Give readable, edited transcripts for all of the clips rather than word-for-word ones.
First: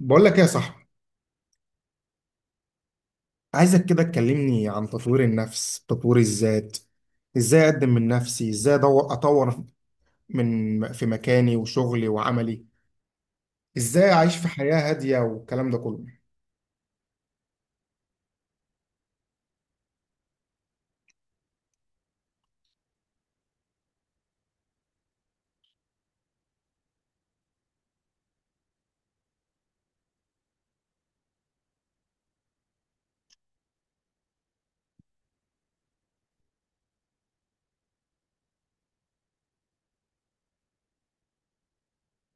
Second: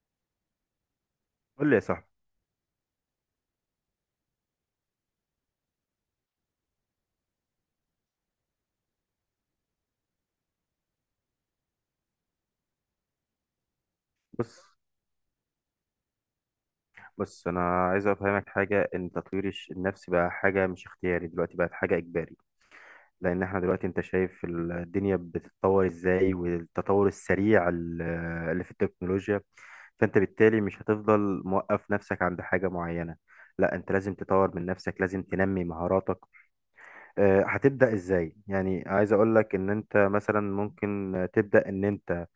بقول لك ايه يا صاحبي؟ قول لي يا صاحبي. عايزك كده تكلمني عن تطوير النفس، تطوير الذات. ازاي اقدم من نفسي، ازاي ادور اطور من في مكاني وشغلي وعملي. ازاي اعيش في بص، حياة هادية والكلام ده كله. انا عايز افهمك حاجه ان تطوير النفس بقى حاجه مش اختياري، دلوقتي بقت حاجه اجباري. لان احنا دلوقتي انت شايف الدنيا بتتطور ازاي، والتطور السريع اللي في التكنولوجيا. فانت بالتالي مش هتفضل موقف نفسك عند حاجه معينه، لا انت لازم تطور من نفسك، لازم تنمي مهاراتك. هتبدا ازاي؟ يعني عايز اقول لك ان انت مثلا ممكن تبدا ان انت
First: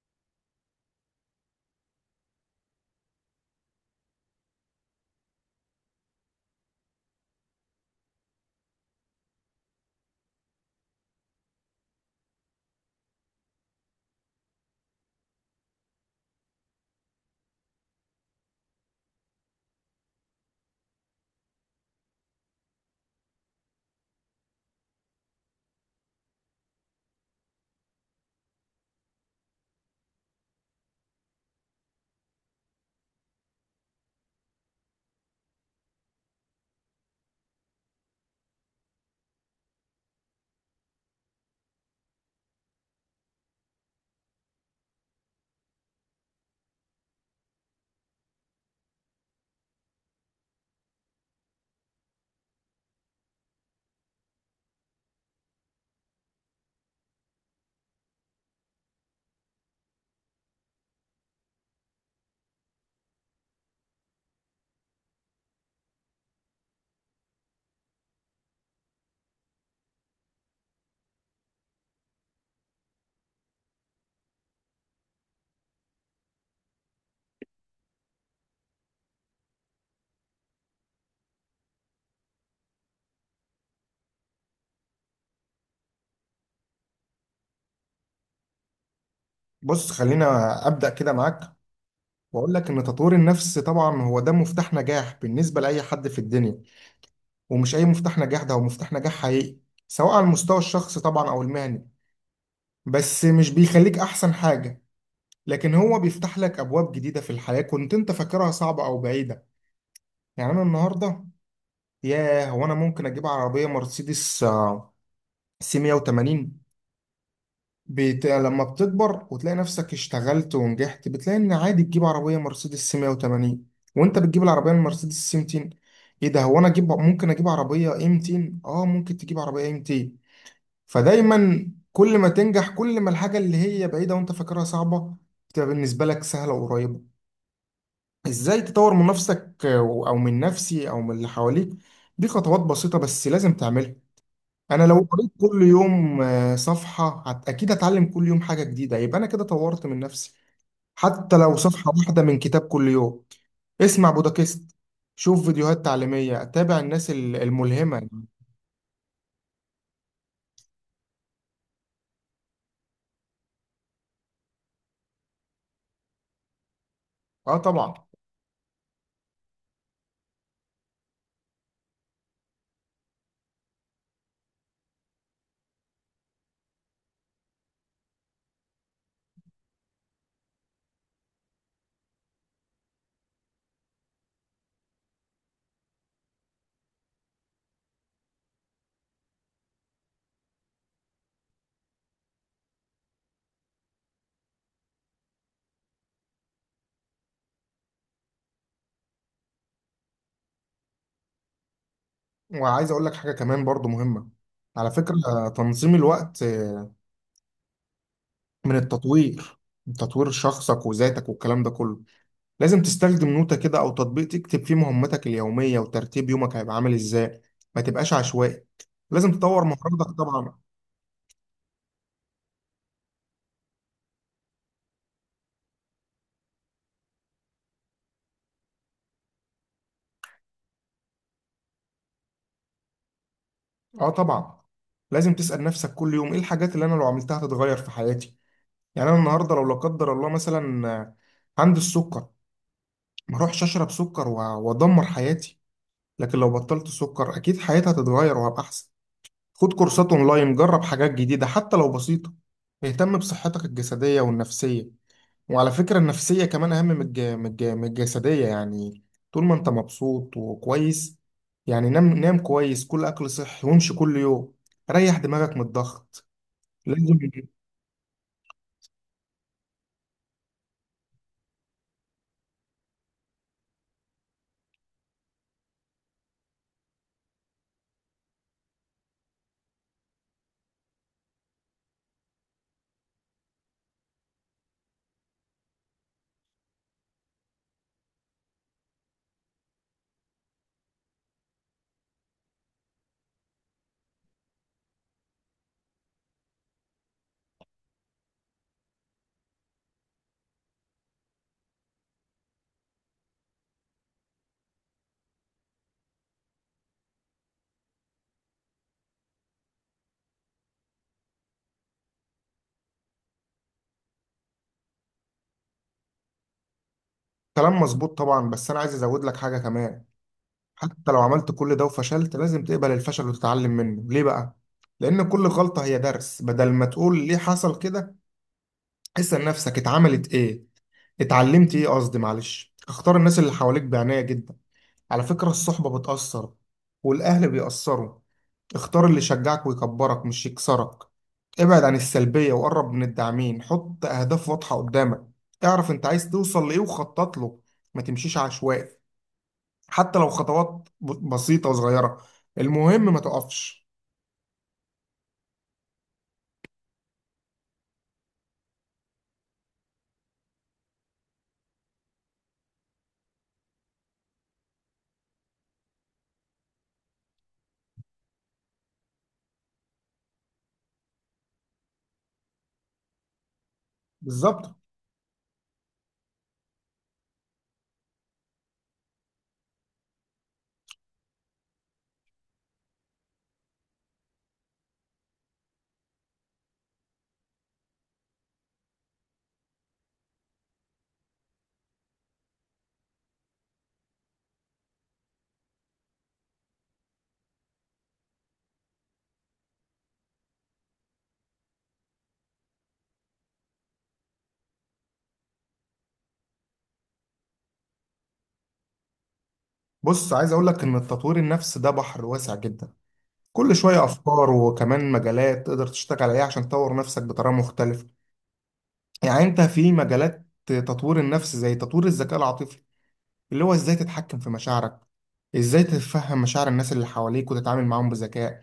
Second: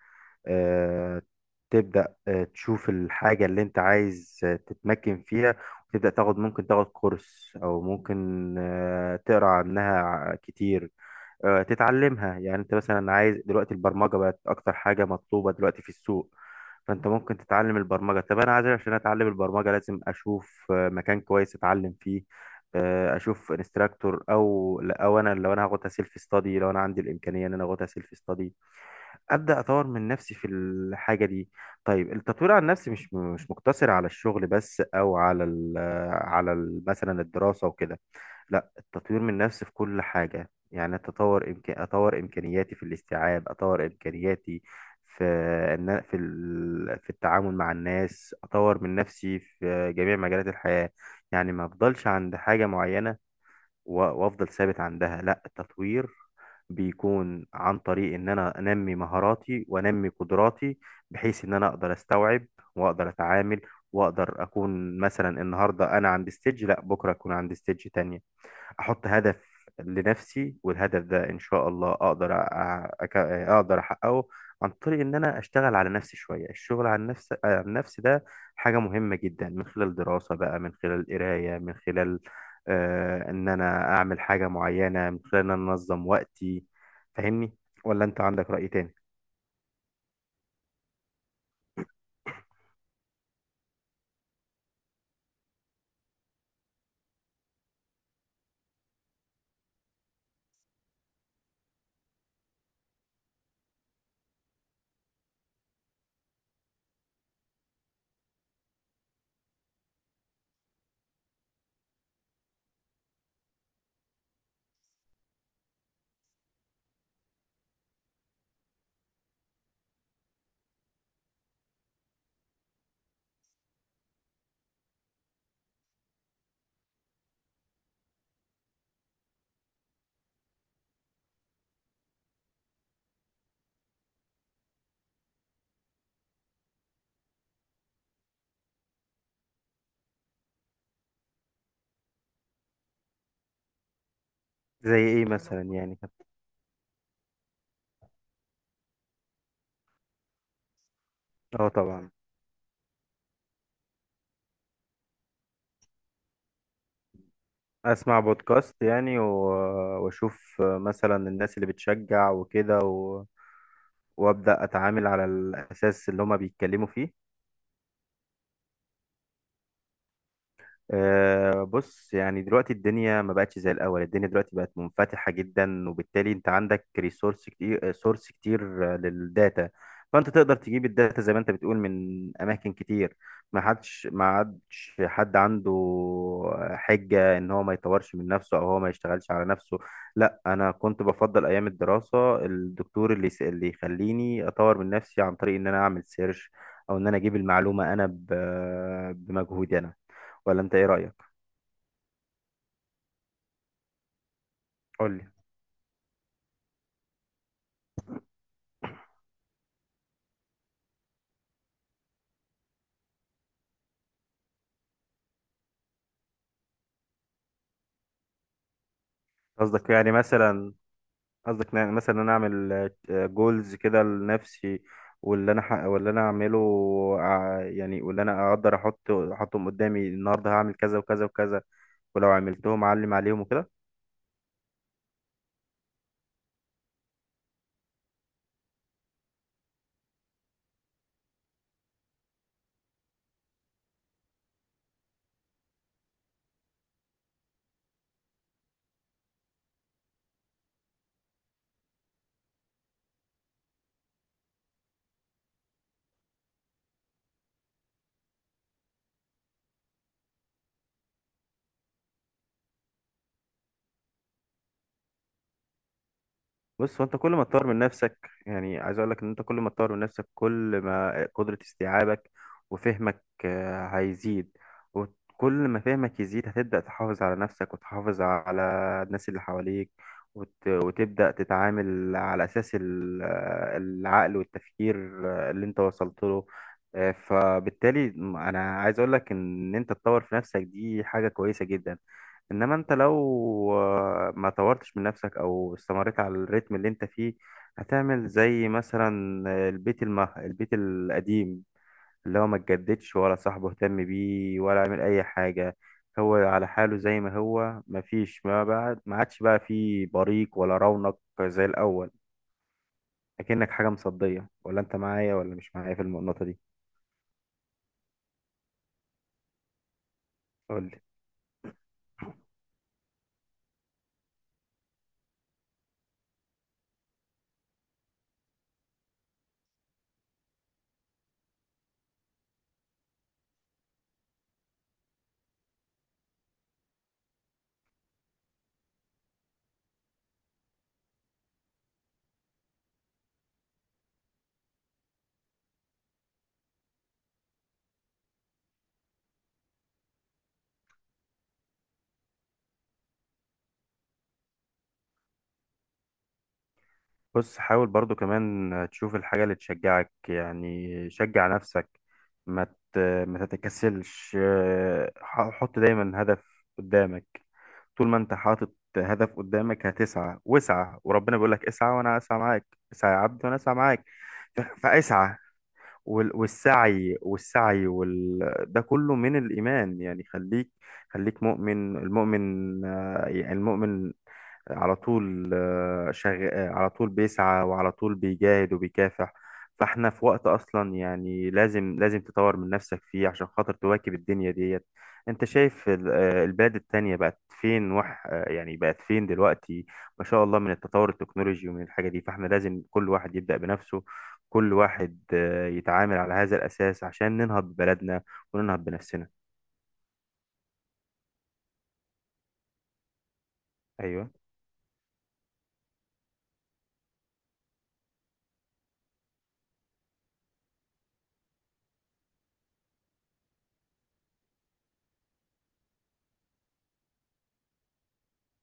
آه، تبدأ تشوف الحاجة اللي انت عايز تتمكن فيها، وتبدأ تاخد، ممكن تاخد كورس او ممكن تقرا عنها كتير، تتعلمها. يعني انت مثلا عايز دلوقتي، البرمجة بقت اكتر حاجة مطلوبة دلوقتي في السوق، فانت ممكن تتعلم البرمجة. طب انا عايز، عشان اتعلم البرمجة لازم اشوف مكان كويس اتعلم فيه، اشوف انستراكتور او انا، لو انا هاخدها سيلف ستادي، لو انا عندي الامكانية ان انا اخدها سيلف ستادي، ابدا اطور من نفسي في الحاجه دي. طيب، التطوير عن نفسي مش مقتصر على الشغل بس، او على ال على ال مثلا الدراسه وكده. لا، التطوير من نفسي في كل حاجه، يعني اتطور، اطور امكانياتي في الاستيعاب، اطور امكانياتي في ان في التعامل مع الناس، اطور من نفسي في جميع مجالات الحياه. يعني ما افضلش عند حاجه معينه وافضل ثابت عندها. لا، التطوير بيكون عن طريق ان انا انمي مهاراتي وانمي قدراتي، بحيث ان انا اقدر استوعب واقدر اتعامل واقدر اكون، مثلا النهارده انا عند ستيج، لا بكره اكون عند ستيج تانية. احط هدف لنفسي، والهدف ده ان شاء الله اقدر اقدر احققه، عن طريق ان انا اشتغل على نفسي شويه. الشغل على النفس، ده حاجه مهمه جدا، من خلال دراسه بقى، من خلال قرايه، من خلال ان انا اعمل حاجه معينه، من خلال ان انا انظم وقتي. فاهمني، ولا انت عندك رأي تاني؟ بص، خلينا ابدا كده معاك، واقول لك ان تطوير النفس طبعا هو ده مفتاح نجاح بالنسبة لاي حد في الدنيا. ومش اي مفتاح نجاح، ده هو مفتاح نجاح حقيقي، سواء على المستوى الشخصي طبعا او المهني. بس مش بيخليك احسن حاجة، لكن هو بيفتح لك ابواب جديدة في الحياة كنت انت فاكرها صعبة او بعيدة. يعني انا النهارده، ياه، هو انا ممكن اجيب عربيه مرسيدس سي 180. لما بتكبر وتلاقي نفسك اشتغلت ونجحت، بتلاقي ان عادي تجيب عربيه مرسيدس سي 180، وانت بتجيب العربيه المرسيدس سي 200. ايه ده، هو انا اجيب، ممكن اجيب عربيه اي 200. اه، ممكن تجيب عربيه اي 200. فدايما كل ما تنجح، كل ما الحاجه اللي هي بعيده وانت فاكرها صعبه بتبقى بالنسبه لك سهله وقريبه. ازاي تطور من نفسك، او من نفسي او من اللي حواليك؟ دي خطوات بسيطة بس لازم تعملها. انا زي لو ايه قريت كل مثلا يعني؟ يوم صفحة، اكيد هتعلم كل يوم حاجة جديدة، يبقى انا كده طورت من نفسي. حتى لو اه صفحة طبعا. واحدة من كتاب كل يوم. اسمع بودكاست، شوف فيديوهات تعليمية، اتابع الناس الملهمة يعني. اسمع بودكاست يعني، واشوف مثلا الناس اللي بتشجع وكده، وابدا اتعامل على الاساس اللي هما بيتكلموا فيه. اه طبعا. بص، يعني دلوقتي الدنيا ما بقتش زي الأول، الدنيا دلوقتي بقت منفتحة جدا، وبالتالي أنت عندك ريسورس كتير، سورس كتير، للداتا. فأنت تقدر تجيب الداتا زي ما أنت بتقول من أماكن كتير. ما عادش حد عنده حجة إن هو ما يطورش من نفسه، أو هو ما يشتغلش على نفسه. لا، أنا كنت بفضل أيام الدراسة الدكتور اللي يخليني أطور من نفسي، عن طريق إن أنا أعمل سيرش، أو إن أنا أجيب المعلومة أنا بمجهودي أنا. ولا انت ايه رأيك؟ وعايز اقول لك حاجة كمان برضو مهمة. على قول فكرة، لي. تنظيم الوقت من التطوير، تطوير شخصك وذاتك والكلام ده كله. لازم تستخدم نوتة كده أو تطبيق تكتب فيه مهمتك اليومية، وترتيب يومك هيبقى عامل إزاي. ما تبقاش عشوائي. لازم تطور قصدك يعني مهاراتك طبعا. مثلا قصدك يعني مثلا انا اعمل جولز كده لنفسي، واللي انا اعمله، يعني واللي انا اقدر احطهم قدامي، النهارده هعمل كذا وكذا وكذا، ولو عملتهم اعلم عليهم وكده. آه طبعا. لازم تسأل نفسك كل يوم إيه الحاجات اللي أنا لو عملتها هتتغير في حياتي. يعني أنا النهاردة لو لا قدر الله مثلا عندي السكر، ما أروحش أشرب سكر وأدمر حياتي. لكن لو بطلت سكر أكيد حياتي هتتغير وهبقى أحسن. خد كورسات أونلاين، جرب حاجات جديدة حتى لو بسيطة. اهتم بصحتك الجسدية والنفسية. وعلى فكرة النفسية كمان أهم من الجسدية يعني. طول ما أنت مبسوط وكويس. يعني نام نام كويس، كل أكل صحي، وامشي كل يوم. ريح دماغك من الضغط. بص، هو انت لازم. كل ما تطور من نفسك، يعني عايز اقول لك ان انت كل ما تطور من نفسك، كل ما قدرة استيعابك وفهمك هيزيد. وكل ما فهمك يزيد هتبدأ تحافظ على نفسك وتحافظ على الناس اللي حواليك، وتبدأ تتعامل على أساس العقل والتفكير اللي انت وصلت له. فبالتالي انا عايز اقول لك ان انت تطور في نفسك دي حاجة كويسة جدا. انما انت لو ما طورتش من نفسك، او استمريت على الريتم اللي انت فيه، هتعمل زي مثلا البيت القديم، اللي هو ما اتجددش ولا صاحبه اهتم بيه ولا عمل اي حاجة، هو على حاله زي ما هو، ما فيش ما بعد ما عادش بقى فيه بريق ولا رونق زي الاول، اكنك حاجة مصدية. ولا انت معايا ولا مش معايا في النقطة دي؟ كلام مظبوط طبعا، بس أنا عايز أزود لك حاجة كمان. قولي. حتى لو عملت كل ده وفشلت، لازم تقبل الفشل وتتعلم منه. ليه بقى؟ لأن كل غلطة هي درس. بدل ما تقول ليه حصل كده، اسأل نفسك اتعملت إيه؟ اتعلمت إيه؟ قصدي، معلش. اختار الناس اللي حواليك بعناية جدا. على فكرة الصحبة بتأثر، والأهل بيأثروا. اختار اللي يشجعك ويكبرك مش يكسرك. ابعد عن السلبية وقرب من الداعمين. حط أهداف واضحة قدامك، اعرف أنت عايز توصل لإيه وخطط له. ما تمشيش عشوائي. حتى لو خطوات بسيطة وصغيرة، المهم ما تقفش. بص، حاول برضو كمان تشوف الحاجة اللي تشجعك، يعني شجع نفسك، ما ت- ما تتكسلش، حط دايما هدف قدامك. طول ما انت حاطط هدف قدامك هتسعى، واسعى، وربنا بيقول لك اسعى وانا اسعى معاك، اسعى يا عبدي وانا اسعى معاك. بالظبط. فاسعى. والسعي ده كله من الإيمان. يعني خليك، خليك مؤمن. المؤمن المؤمن على طول آه، شغ... آه، على طول بيسعى، وعلى طول بيجاهد وبيكافح. فاحنا في وقت اصلا يعني لازم تطور من نفسك فيه، عشان خاطر تواكب الدنيا ديت. انت شايف البلاد التانية بقت فين، دلوقتي، ما شاء الله، من التطور التكنولوجي ومن الحاجة دي. فاحنا لازم كل واحد يبدأ بنفسه، كل واحد يتعامل على هذا الأساس، عشان ننهض ببلدنا وننهض بنفسنا. بص، عايز أقولك إن التطوير النفسي ده بحر واسع جدا. كل شوية أيوه. أفكار وكمان مجالات تقدر تشتغل عليها عشان تطور نفسك بطريقة مختلفة. يعني انت في مجالات تطوير النفس زي تطوير الذكاء العاطفي، اللي هو ازاي تتحكم في مشاعرك، ازاي تتفهم مشاعر الناس اللي حواليك وتتعامل معاهم بذكاء.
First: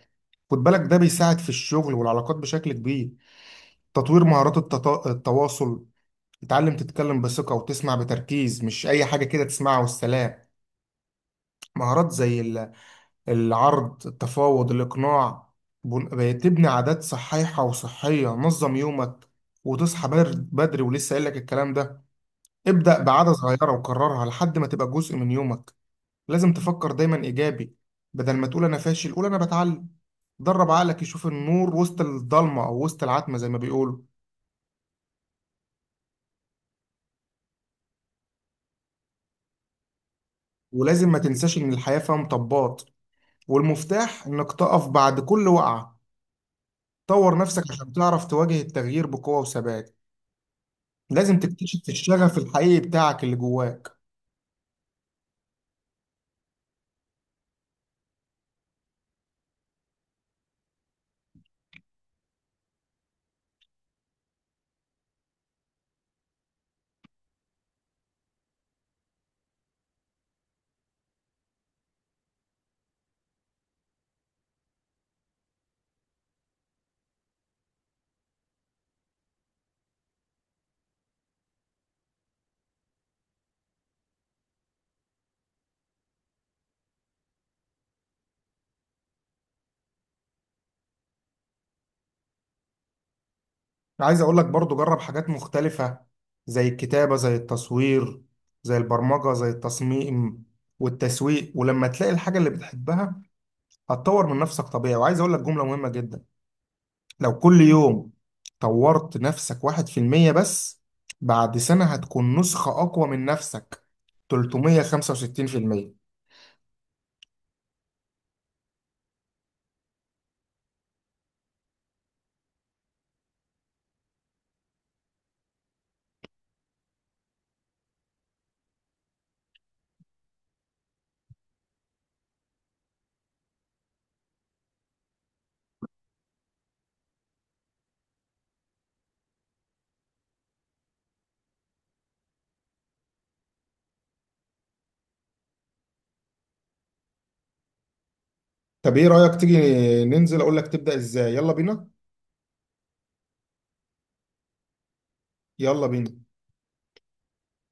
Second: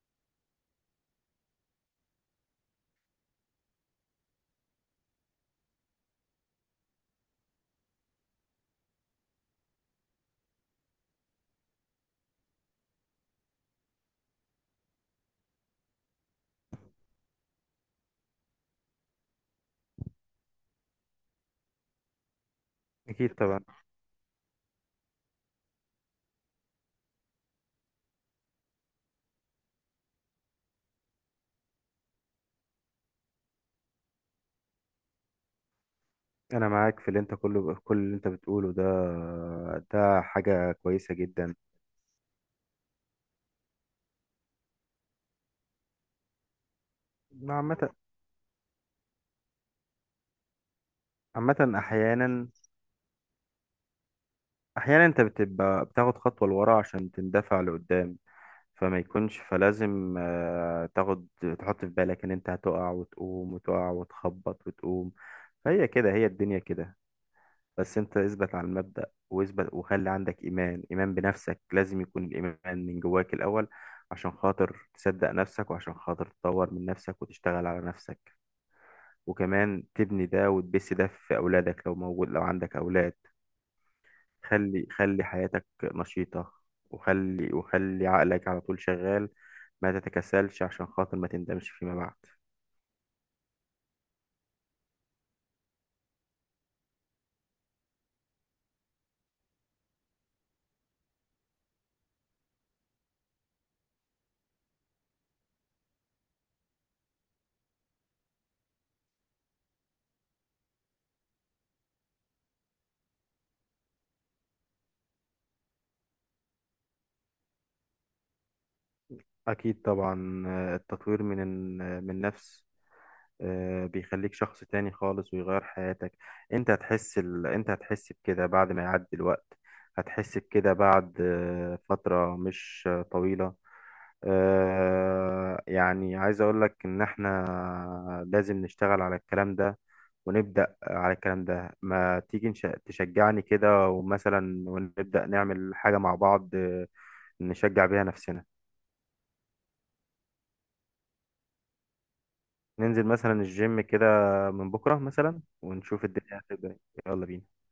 خد بالك ده بيساعد في الشغل والعلاقات بشكل كبير. تطوير مهارات التواصل. تتعلم تتكلم بثقة وتسمع بتركيز، مش أي حاجة كده تسمعها والسلام. مهارات زي العرض، التفاوض، الإقناع. تبني عادات صحيحة وصحية، نظم يومك، وتصحى بدري، ولسه قايل لك الكلام ده. ابدأ بعادة أكيد طبعا. صغيرة وكررها لحد ما تبقى جزء من يومك. لازم تفكر دايما إيجابي، بدل ما تقول أنا فاشل قول أنا بتعلم. درب عقلك يشوف النور وسط الضلمة أو وسط العتمة زي ما بيقولوا. أنا معاك في، اللي أنت كله كل اللي أنت بتقوله ده، ده حاجة ولازم كويسة ما جدا. تنساش إن الحياة فيها مطبات، والمفتاح إنك تقف بعد كل وقعة. طور نفسك عامة. عشان تعرف تواجه التغيير بقوة وثبات. لازم عامة، تكتشف الشغف أحيانا، الحقيقي بتاعك اللي جواك. أنت بتبقى بتاخد خطوة لورا عشان تندفع لقدام. فما يكونش فلازم تاخد، تحط في بالك إن أنت هتقع وتقوم وتقع وتخبط وتقوم، فهي كده، هي الدنيا كده. بس انت اثبت على المبدأ واثبت، وخلي عندك ايمان، ايمان بنفسك، لازم يكون الايمان من جواك الاول، عشان خاطر تصدق نفسك، وعشان خاطر تطور من نفسك وتشتغل على نفسك، وكمان تبني ده وتبث ده في اولادك، لو عندك اولاد. خلي حياتك نشيطة، وخلي عقلك على طول شغال، ما تتكسلش عشان خاطر ما تندمش فيما بعد. عايز اقول لك برضو جرب حاجات مختلفة، زي الكتابة زي التصوير زي البرمجة زي التصميم والتسويق. ولما تلاقي الحاجة اللي بتحبها هتطور من نفسك طبيعي. وعايز اقول لك جملة مهمة جدا: لو كل يوم طورت نفسك 1% بس، بعد سنة هتكون نسخة اقوى من نفسك 365%. اكيد طبعا. التطوير من النفس بيخليك شخص تاني خالص ويغير حياتك. انت هتحس بكده بعد ما يعدي الوقت، هتحس بكده بعد فترة مش طويلة. يعني عايز اقولك ان احنا لازم نشتغل على الكلام ده، ونبدأ على الكلام ده. ما تيجي تشجعني كده، ومثلا ونبدأ نعمل حاجة مع بعض، نشجع بيها نفسنا. طب ايه رأيك تيجي ننزل، اقول لك تبدأ ازاي؟ يلا بينا. ننزل مثلا الجيم كده من بكرة مثلا، يلا ونشوف بينا. الدنيا هتبقى إيه. يلا بينا.